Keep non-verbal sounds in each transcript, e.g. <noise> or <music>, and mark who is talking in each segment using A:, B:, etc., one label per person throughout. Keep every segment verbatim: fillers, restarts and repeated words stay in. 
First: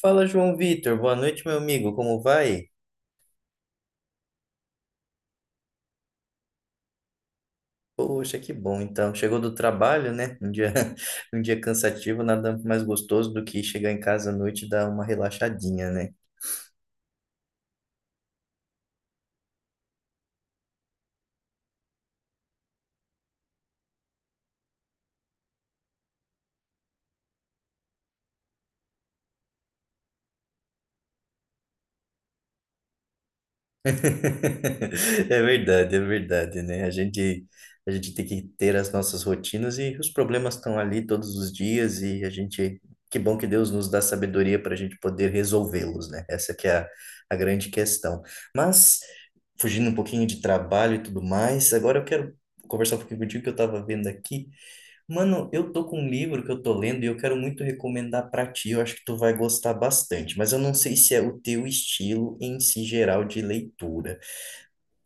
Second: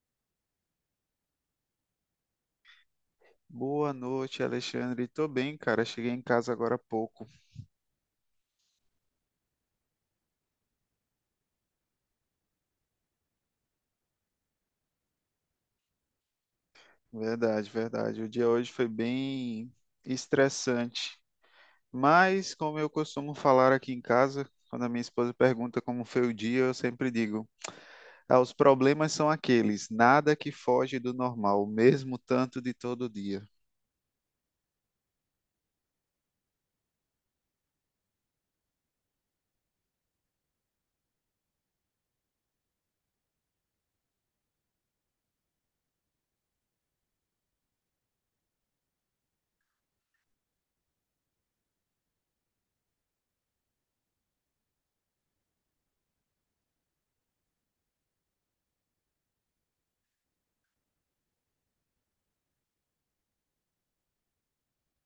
A: Fala, João Vitor. Boa noite, meu amigo. Como vai?
B: Boa noite, Alexandre. Tô bem, cara. Cheguei em casa agora há pouco.
A: Poxa, que bom. Então, chegou do trabalho, né? Um dia, <laughs> um dia cansativo, nada mais gostoso do que chegar em casa à noite e dar uma relaxadinha, né?
B: Verdade, verdade. O dia hoje foi bem estressante. Mas, como eu costumo falar aqui em casa, quando a minha esposa pergunta como foi o dia, eu sempre digo: ah, os problemas são aqueles, nada que foge do normal, mesmo tanto de todo dia.
A: <laughs> É verdade, é verdade, né? A gente, a gente tem que ter as nossas rotinas e os problemas estão ali todos os dias e a gente, que bom que Deus nos dá sabedoria para a gente poder resolvê-los, né? Essa que é a, a grande questão. Mas, fugindo um pouquinho de trabalho e tudo mais, agora eu quero conversar um pouquinho contigo que eu estava vendo aqui. Mano, eu tô com um livro que eu tô lendo e eu quero muito recomendar para ti, eu acho que tu vai gostar bastante, mas eu não sei se é o teu estilo em si geral de leitura.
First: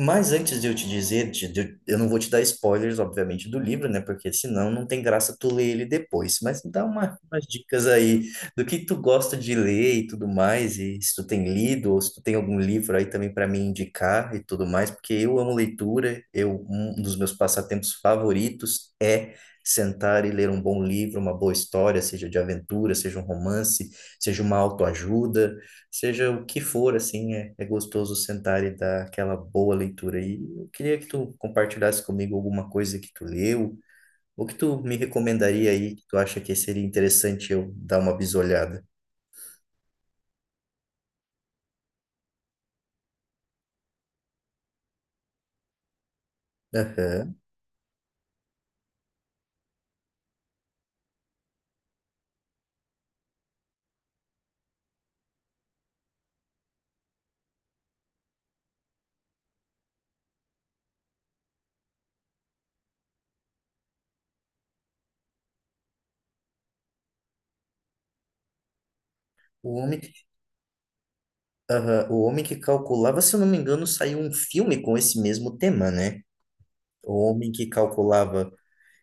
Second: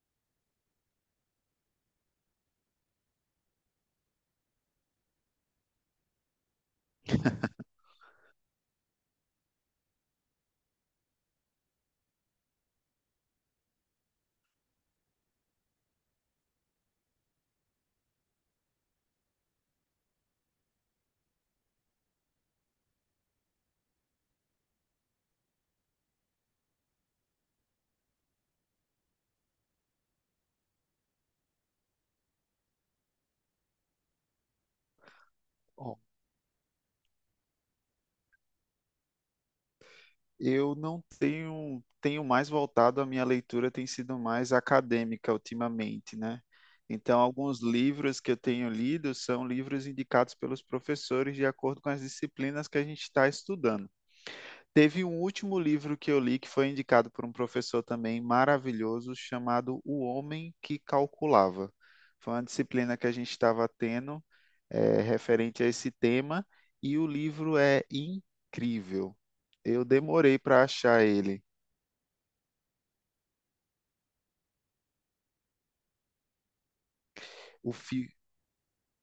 A: Mas antes de eu te dizer, de- de- eu não vou te dar spoilers, obviamente, do livro, né? Porque senão não tem graça tu ler ele depois. Mas dá uma- umas dicas aí do que tu gosta de ler e tudo mais, e se tu tem lido, ou se tu tem algum livro aí também para me indicar e tudo mais, porque eu amo leitura, eu, um dos meus passatempos favoritos é sentar e ler um bom livro, uma boa história, seja de aventura, seja um romance, seja uma autoajuda. Seja o que for, assim, é, é gostoso sentar e dar aquela boa leitura. E eu queria que tu compartilhasse comigo alguma coisa que tu leu, ou que tu me recomendaria aí, que tu acha que seria interessante eu dar uma bisolhada.
B: Eu não tenho, tenho mais voltado, a minha leitura tem sido mais acadêmica ultimamente, né? Então,
A: Aham.
B: alguns livros que eu tenho lido são livros indicados pelos professores de acordo com as disciplinas que a gente está estudando. Teve um último livro que eu li que foi indicado por um professor também maravilhoso, chamado O Homem que Calculava. Foi uma disciplina que a gente estava tendo, eh, referente a esse tema, e o livro é incrível.
A: O
B: Eu
A: homem, que-
B: demorei para achar ele.
A: Aham. O homem que calculava, se eu não me engano, saiu um filme com esse mesmo tema, né? O homem que
B: O, fi-
A: calculava.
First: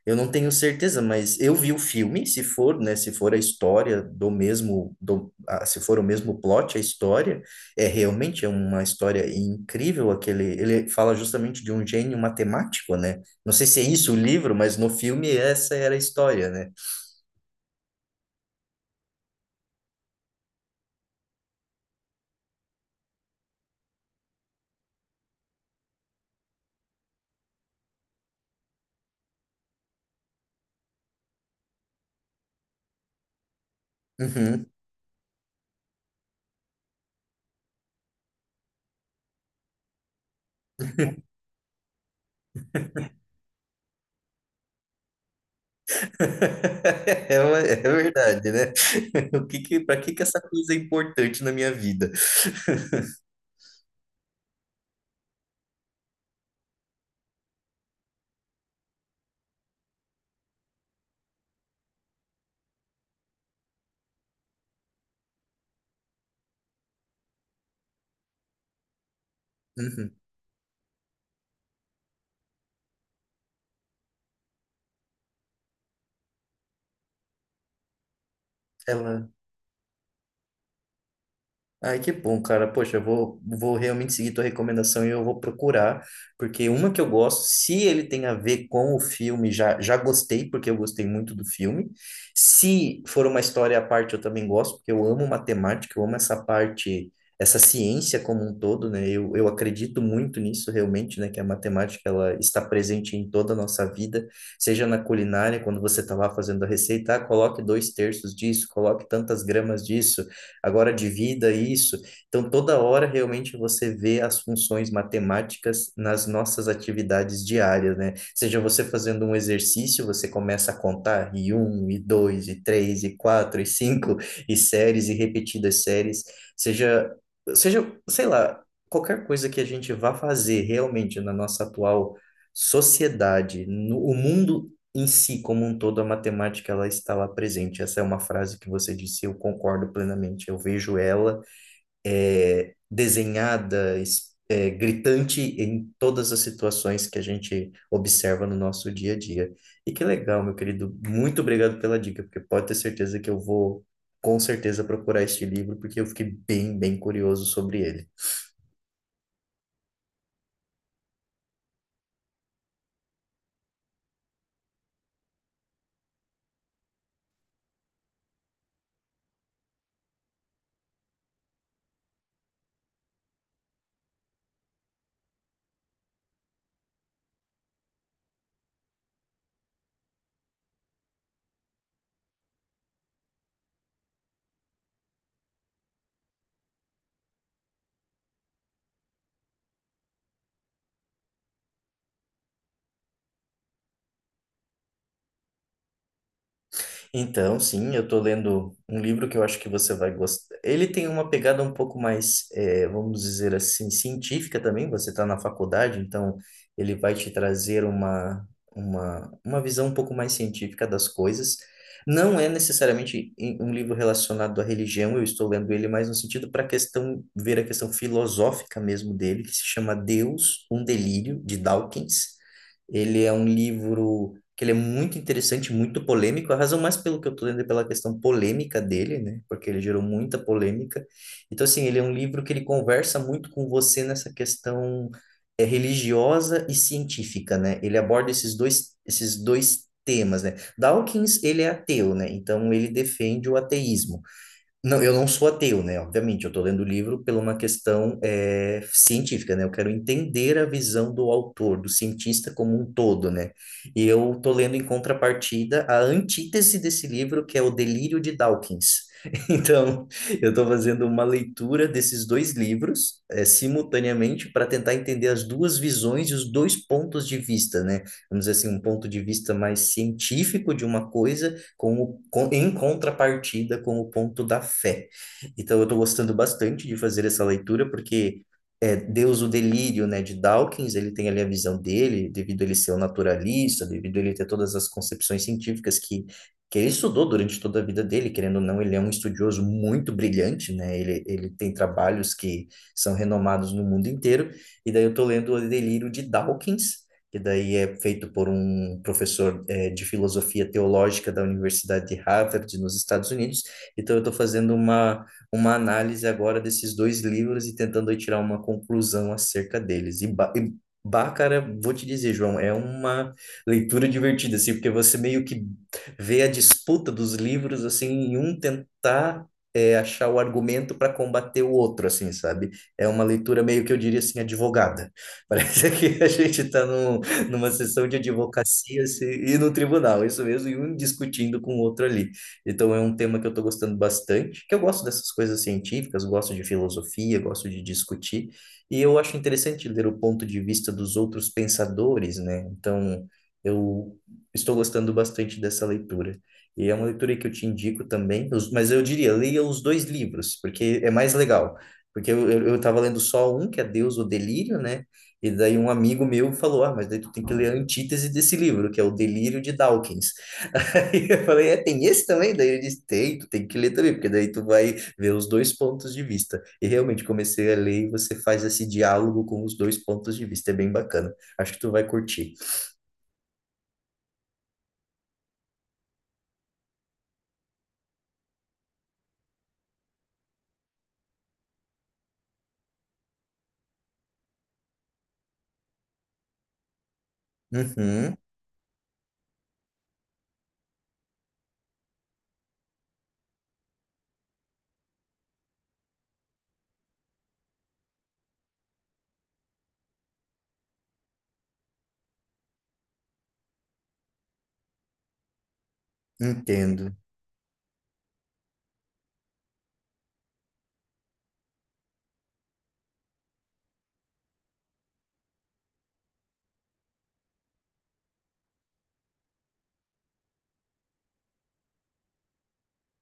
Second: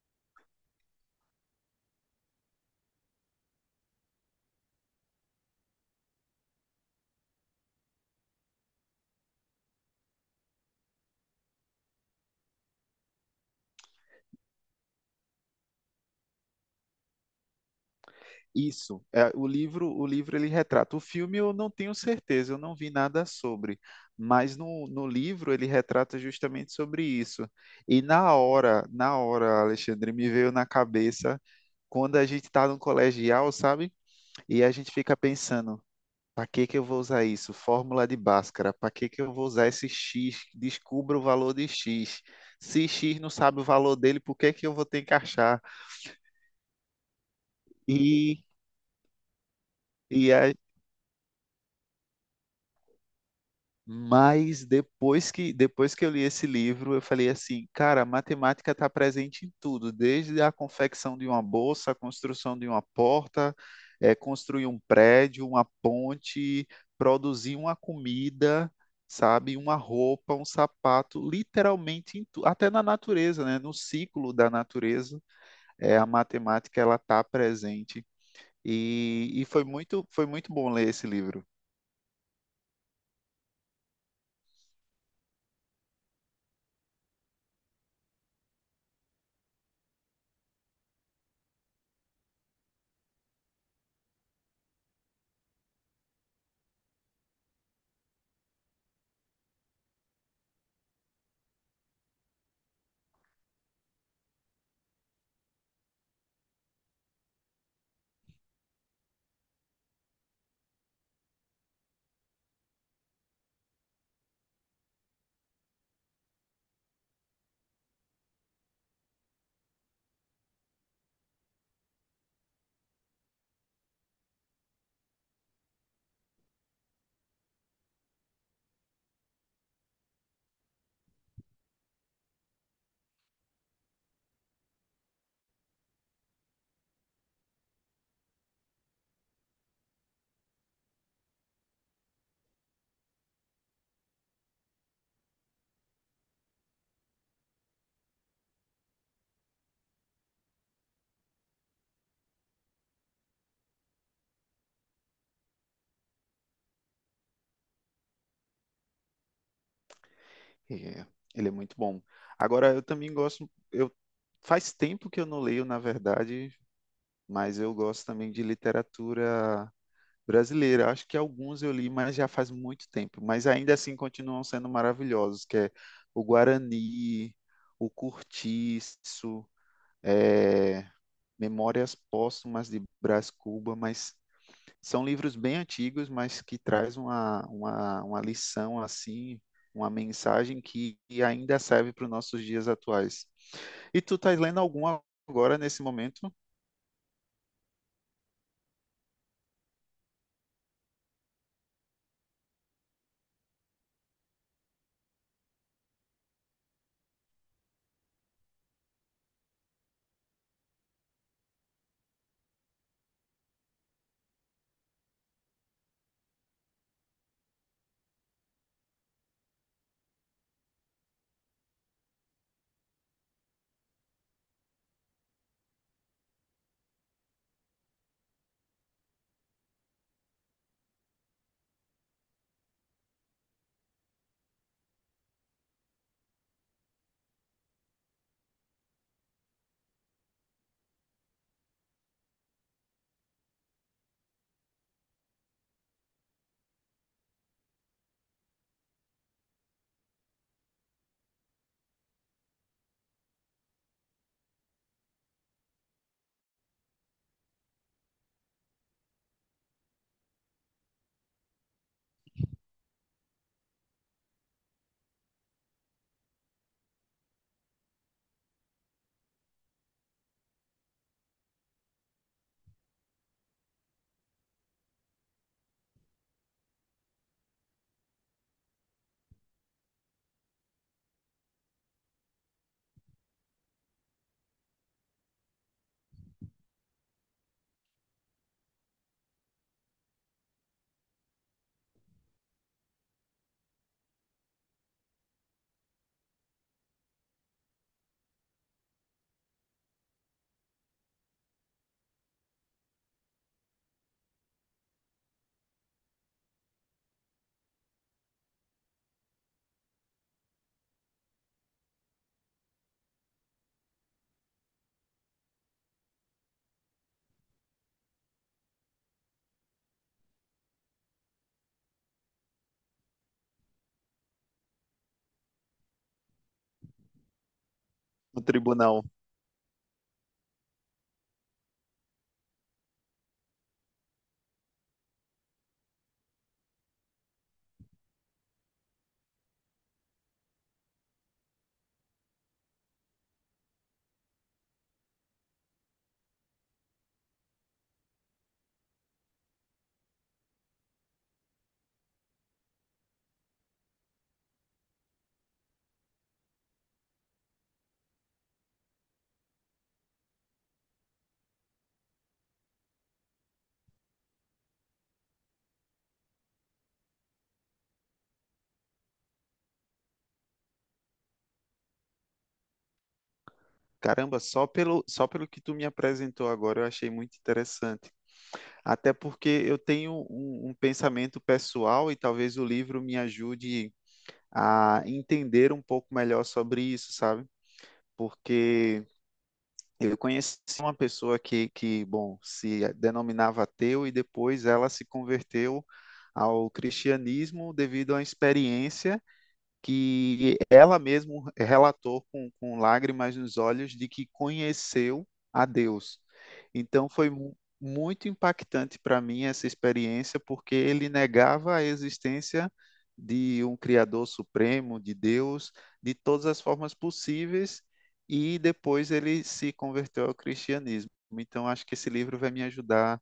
A: Eu não tenho certeza, mas eu vi o filme, se for, né, se for a história do mesmo, do, ah, se for o mesmo plot, a história, é realmente é uma história incrível, aquele, ele fala justamente de um gênio matemático, né? Não sei se é isso o livro, mas no filme essa era a história, né?
B: Isso, é, o livro, o livro ele retrata. O filme eu não tenho certeza, eu não vi nada sobre, mas no, no livro ele retrata justamente sobre isso. E na hora, na hora, Alexandre, me veio na cabeça quando a gente está no colegial, sabe? E
A: Uhum.
B: a gente fica pensando, para que que eu vou usar isso? Fórmula de Bhaskara, para que que eu vou usar esse X? Descubra o valor de X. Se X não sabe o valor dele, por que que eu vou ter que achar?
A: <laughs> É, uma- é
B: E
A: verdade, né? <laughs> O que que, para que que
B: e
A: essa
B: a
A: coisa é importante na minha vida? <laughs>
B: Mas depois que, depois que eu li esse livro, eu falei assim, cara, a matemática está presente em tudo, desde a confecção de uma bolsa, a construção de uma porta, eh, construir um prédio, uma ponte, produzir uma comida, sabe, uma
A: Uhum.
B: roupa, um sapato, literalmente em tu, até na natureza, né? No ciclo da natureza, eh, a matemática ela está presente.
A: Ela.
B: E, e foi muito, foi muito bom ler esse livro.
A: Ai, que bom, cara. Poxa, eu vou, vou realmente seguir tua recomendação e eu vou procurar, porque uma que eu gosto, se ele tem a ver com o filme, já, já gostei, porque eu gostei muito do filme. Se for uma história à parte, eu também gosto, porque eu amo matemática, eu amo essa parte, essa ciência como um todo, né? Eu, eu acredito muito nisso realmente, né? Que a matemática, ela está presente em toda a nossa vida, seja na culinária, quando você está lá fazendo a receita, ah, coloque dois terços disso, coloque tantas gramas disso agora divida isso. Então, toda hora realmente você vê as funções matemáticas nas nossas atividades diárias, né? Seja você fazendo um exercício, você começa a contar e um, e dois, e três, e quatro, e cinco, e séries, e repetidas séries, seja, seja, sei lá, qualquer coisa que a gente vá fazer realmente na nossa atual sociedade, no, o mundo em si, como um todo, a matemática ela está lá presente. Essa é uma frase que você disse, eu concordo plenamente. Eu vejo ela é desenhada, es- é, gritante em todas as situações que a gente observa no nosso dia a dia. E que legal, meu querido. Muito obrigado pela dica, porque pode ter certeza que eu vou, com certeza, procurar este livro, porque eu fiquei bem, bem curioso sobre ele.
B: É, ele é muito bom. Agora, eu também gosto. Eu faz tempo que eu não leio, na verdade, mas eu gosto também de literatura brasileira. Acho que alguns eu li, mas já faz muito tempo. Mas ainda assim continuam sendo maravilhosos, que é o Guarani, o Cortiço, é, Memórias Póstumas de Brás Cuba, mas são livros bem antigos, mas que traz uma, uma, uma lição assim, uma mensagem que, ainda serve para os nossos dias atuais. E tu tá lendo algum agora nesse momento
A: Então, sim, eu estou lendo um livro que eu acho que você vai gostar. Ele tem uma pegada um pouco mais, eh, vamos dizer assim, científica também. Você está na faculdade, então ele vai te trazer uma, uma, uma visão um pouco mais científica das coisas. Não é necessariamente em- um livro relacionado à religião, eu estou lendo ele mais no sentido para questão, ver a questão filosófica mesmo dele, que se chama Deus, um Delírio, de Dawkins. Ele é um livro que ele é muito interessante, muito polêmico. A razão mais pelo que eu estou lendo é pela questão polêmica dele, né? Porque ele gerou muita polêmica. Então, assim, ele é um livro que ele conversa muito com você nessa questão é, religiosa e científica, né? Ele aborda esses dois, esses dois temas, né? Dawkins, ele é ateu, né? Então, ele defende o ateísmo. Não, eu não sou ateu, né? Obviamente, eu estou lendo o livro por uma questão eh, científica, né? Eu quero entender a visão do autor, do cientista como um todo, né? E eu estou lendo em contrapartida a antítese desse livro, que é O Delírio de Dawkins. <laughs> Então, eu estou fazendo uma leitura desses dois livros eh, simultaneamente para tentar entender as duas visões e os dois pontos de vista, né? Vamos dizer assim, um ponto de vista mais científico de uma coisa com o, com, em contrapartida com o ponto da fé. Então, eu estou gostando bastante de fazer essa leitura, porque é, Deus, o Delírio, né, de Dawkins, ele tem ali a visão dele, devido a ele ser um naturalista, devido a ele ter todas as concepções científicas que, que ele estudou durante toda a vida dele, querendo ou não, ele é um estudioso muito brilhante, né, ele, ele tem trabalhos que são renomados no mundo inteiro, e daí eu estou lendo o Delírio de Dawkins, que daí é feito por um professor é, de filosofia teológica da Universidade de Harvard, nos Estados Unidos. Então, eu estou fazendo uma, uma análise agora desses dois livros e tentando aí tirar uma conclusão acerca deles. E, ba- e Bah, cara, vou te dizer, João, é uma leitura divertida, assim, porque você meio que vê a disputa dos livros, assim, em um tentar é, achar o argumento para combater o outro, assim, sabe? É uma leitura meio que eu diria assim, advogada. <laughs> Parece que a gente está num, <laughs> numa sessão de
B: no tribunal?
A: advocacia se- e no tribunal, isso mesmo, e um discutindo com o outro ali. Então é um tema que eu estou gostando bastante, que eu gosto dessas coisas científicas, gosto de filosofia, gosto de discutir, e eu acho interessante ler o ponto de vista dos outros pensadores, né? Então eu estou gostando bastante dessa leitura. E é uma leitura que eu te indico também, os- mas eu diria, leia os dois livros, porque é mais legal. Porque eu, eu, eu tava lendo só um, que é Deus, o Delírio, né? E daí um amigo meu falou, ah, mas daí tu tem que ler a antítese desse livro, que é O Delírio de Dawkins. <laughs> Aí eu falei, é, tem esse também? Daí ele disse, tem, tu tem que ler também, porque daí tu vai ver os dois pontos de vista. E realmente comecei a ler e você faz esse diálogo com os dois pontos de vista, é bem bacana. Acho que tu vai curtir.
B: Caramba, só pelo, só pelo que tu me apresentou agora eu achei muito interessante. Até porque eu tenho um, um pensamento pessoal e talvez o livro me ajude a entender um pouco melhor sobre isso, sabe?
A: Uhum,
B: Porque eu conheci uma pessoa que, que, bom, se denominava ateu e depois ela se converteu ao cristianismo devido à experiência que ela mesma relatou com, com lágrimas nos olhos de que conheceu a Deus. Então
A: entendo.
B: foi mu- muito impactante para mim essa experiência, porque ele negava a existência de um Criador Supremo, de Deus, de todas as formas possíveis, e depois ele se converteu ao cristianismo. Então acho que esse livro vai me ajudar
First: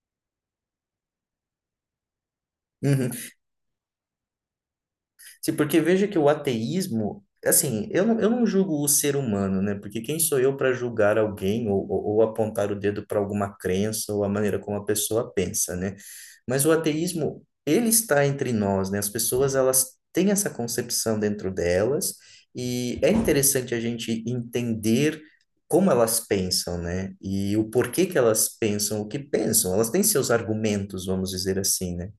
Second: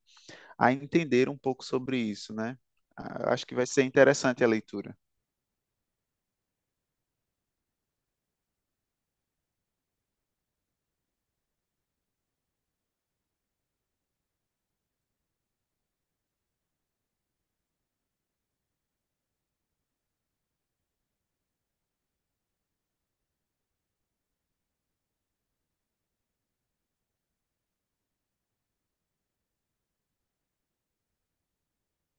B: a entender um pouco sobre isso, né?
A: Uhum.
B: Ah, acho que vai ser interessante a leitura.
A: Sim, porque veja que o ateísmo, assim, eu não, eu não julgo o ser humano, né? Porque quem sou eu para julgar alguém ou, ou, ou apontar o dedo para alguma crença ou a maneira como a pessoa pensa, né? Mas o ateísmo, ele está entre nós, né? As pessoas, elas têm essa concepção dentro delas e é interessante a gente entender como elas pensam, né? E o porquê que elas pensam o que pensam. Elas têm seus argumentos, vamos dizer assim, né?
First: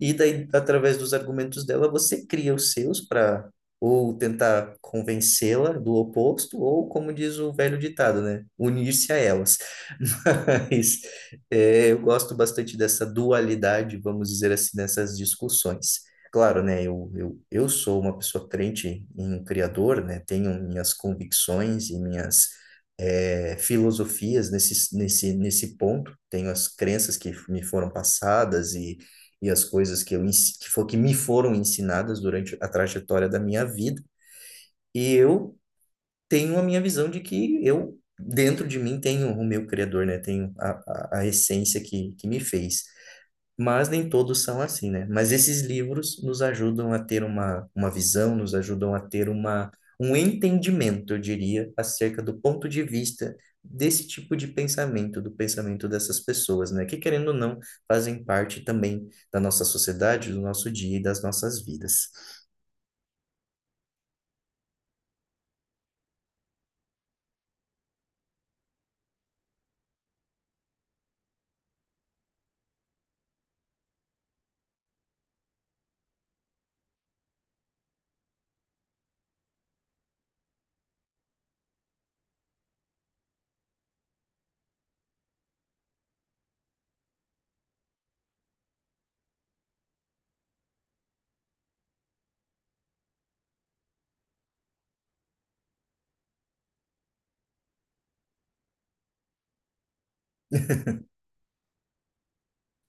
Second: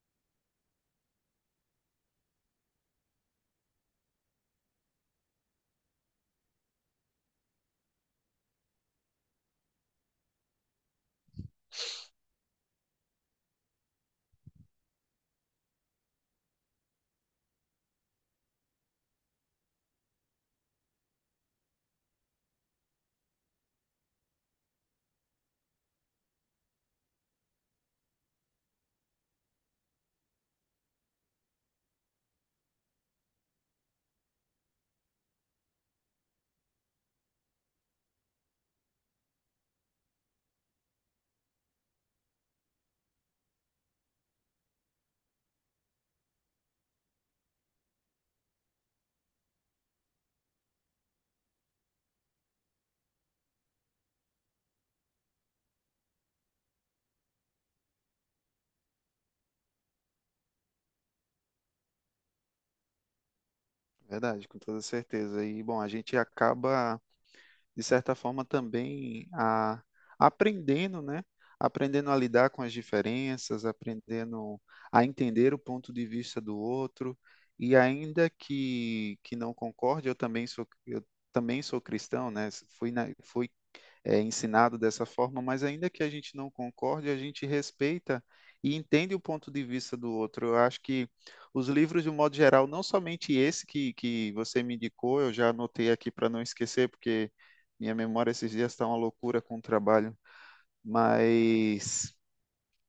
A: E daí, através dos argumentos dela, você cria os seus para ou tentar convencê-la do oposto, ou, como diz o velho ditado, né? Unir-se a elas. <laughs> Mas é, eu gosto bastante dessa dualidade, vamos dizer assim, nessas discussões. Claro, né? Eu, eu, eu sou uma pessoa crente em um Criador, né? Tenho minhas convicções e minhas é, filosofias nesse, nesse, nesse ponto. Tenho as crenças que me foram passadas e e as coisas que eu ens- que, for, que me foram ensinadas durante a trajetória da minha vida. E eu tenho a minha visão de que eu, dentro de mim, tenho o meu criador, né? Tenho a, a, a essência que, que me fez, mas nem todos são assim, né? Mas esses livros nos ajudam a ter uma, uma visão, nos ajudam a ter uma, um entendimento, eu diria, acerca do ponto de vista desse tipo de pensamento, do pensamento dessas pessoas, né? Que, querendo ou não, fazem parte também da nossa sociedade, do nosso dia e das nossas vidas.
B: Verdade, com toda certeza. E, bom, a gente acaba, de certa forma, também a, aprendendo, né? Aprendendo a lidar com as diferenças, aprendendo a entender o ponto de vista do outro. E ainda que, que não concorde, eu também sou, eu também sou cristão, né? Fui, na, fui é, ensinado dessa forma, mas ainda que a gente não concorde, a gente respeita e entende o ponto de vista do outro. Eu acho que os livros, de um modo geral, não somente esse que, que você me indicou, eu já anotei aqui para não esquecer, porque minha memória esses dias está uma loucura com o trabalho,
A: <laughs>
B: mas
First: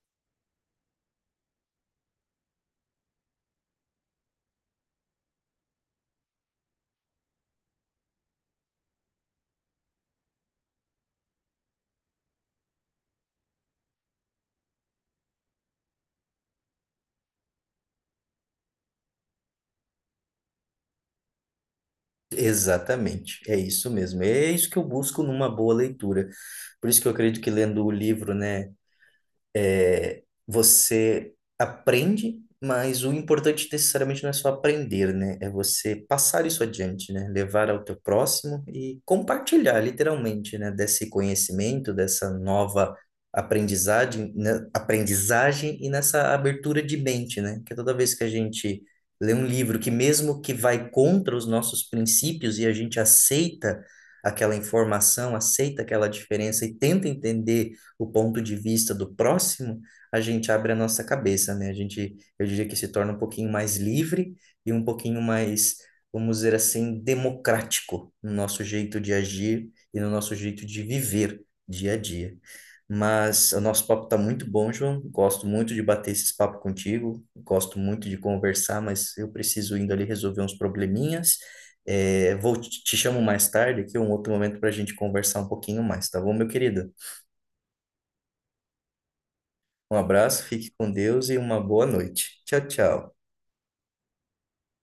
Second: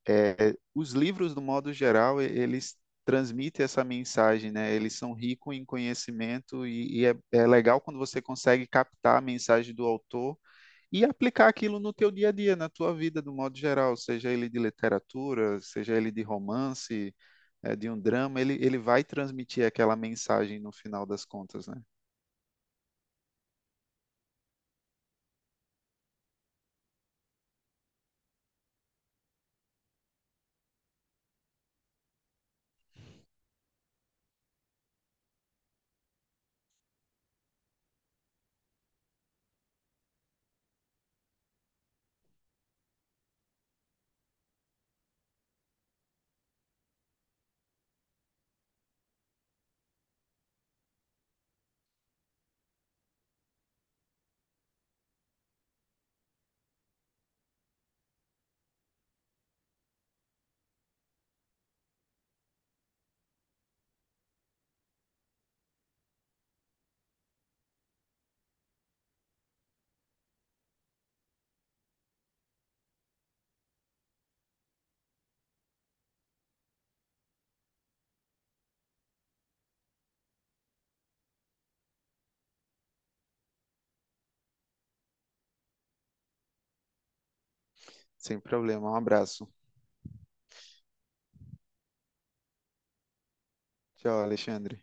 B: é, os livros, do modo geral, eles transmitem essa mensagem, né? Eles são ricos em conhecimento e, e é, é legal quando você consegue captar a mensagem do autor e aplicar aquilo no teu dia a dia, na tua vida, do modo geral, seja ele de literatura, seja ele de romance, eh, de um drama, ele, ele vai transmitir aquela mensagem no final das contas, né?
A: Exatamente, é isso mesmo. É isso que eu busco numa boa leitura. Por isso que eu acredito que lendo o livro, né? Você aprende, mas o importante necessariamente não é só aprender, né? É você passar isso adiante, né? Levar ao teu próximo e compartilhar, literalmente, né? Desse conhecimento, dessa nova aprendizagem, né? Aprendizagem e nessa abertura de mente, né? Que toda vez que a gente lê um livro que mesmo que vai contra os nossos princípios e a gente aceita aquela informação, aceita aquela diferença e tenta entender o ponto de vista do próximo, a gente abre a nossa cabeça, né? A gente, eu diria que se torna um pouquinho mais livre e um pouquinho mais, vamos dizer assim, democrático no nosso jeito de agir e no nosso jeito de viver dia a dia. Mas o nosso papo está muito bom, João. Gosto muito de bater esse papo contigo. Gosto muito de conversar, mas eu preciso indo ali resolver uns probleminhas. É, vou te te chamo mais tarde aqui, um outro momento para a gente conversar um pouquinho mais, tá bom, meu querido?
B: Sem problema. Um abraço.
A: Um abraço, fique com Deus e uma boa noite. Tchau, tchau.
B: Tchau, Alexandre.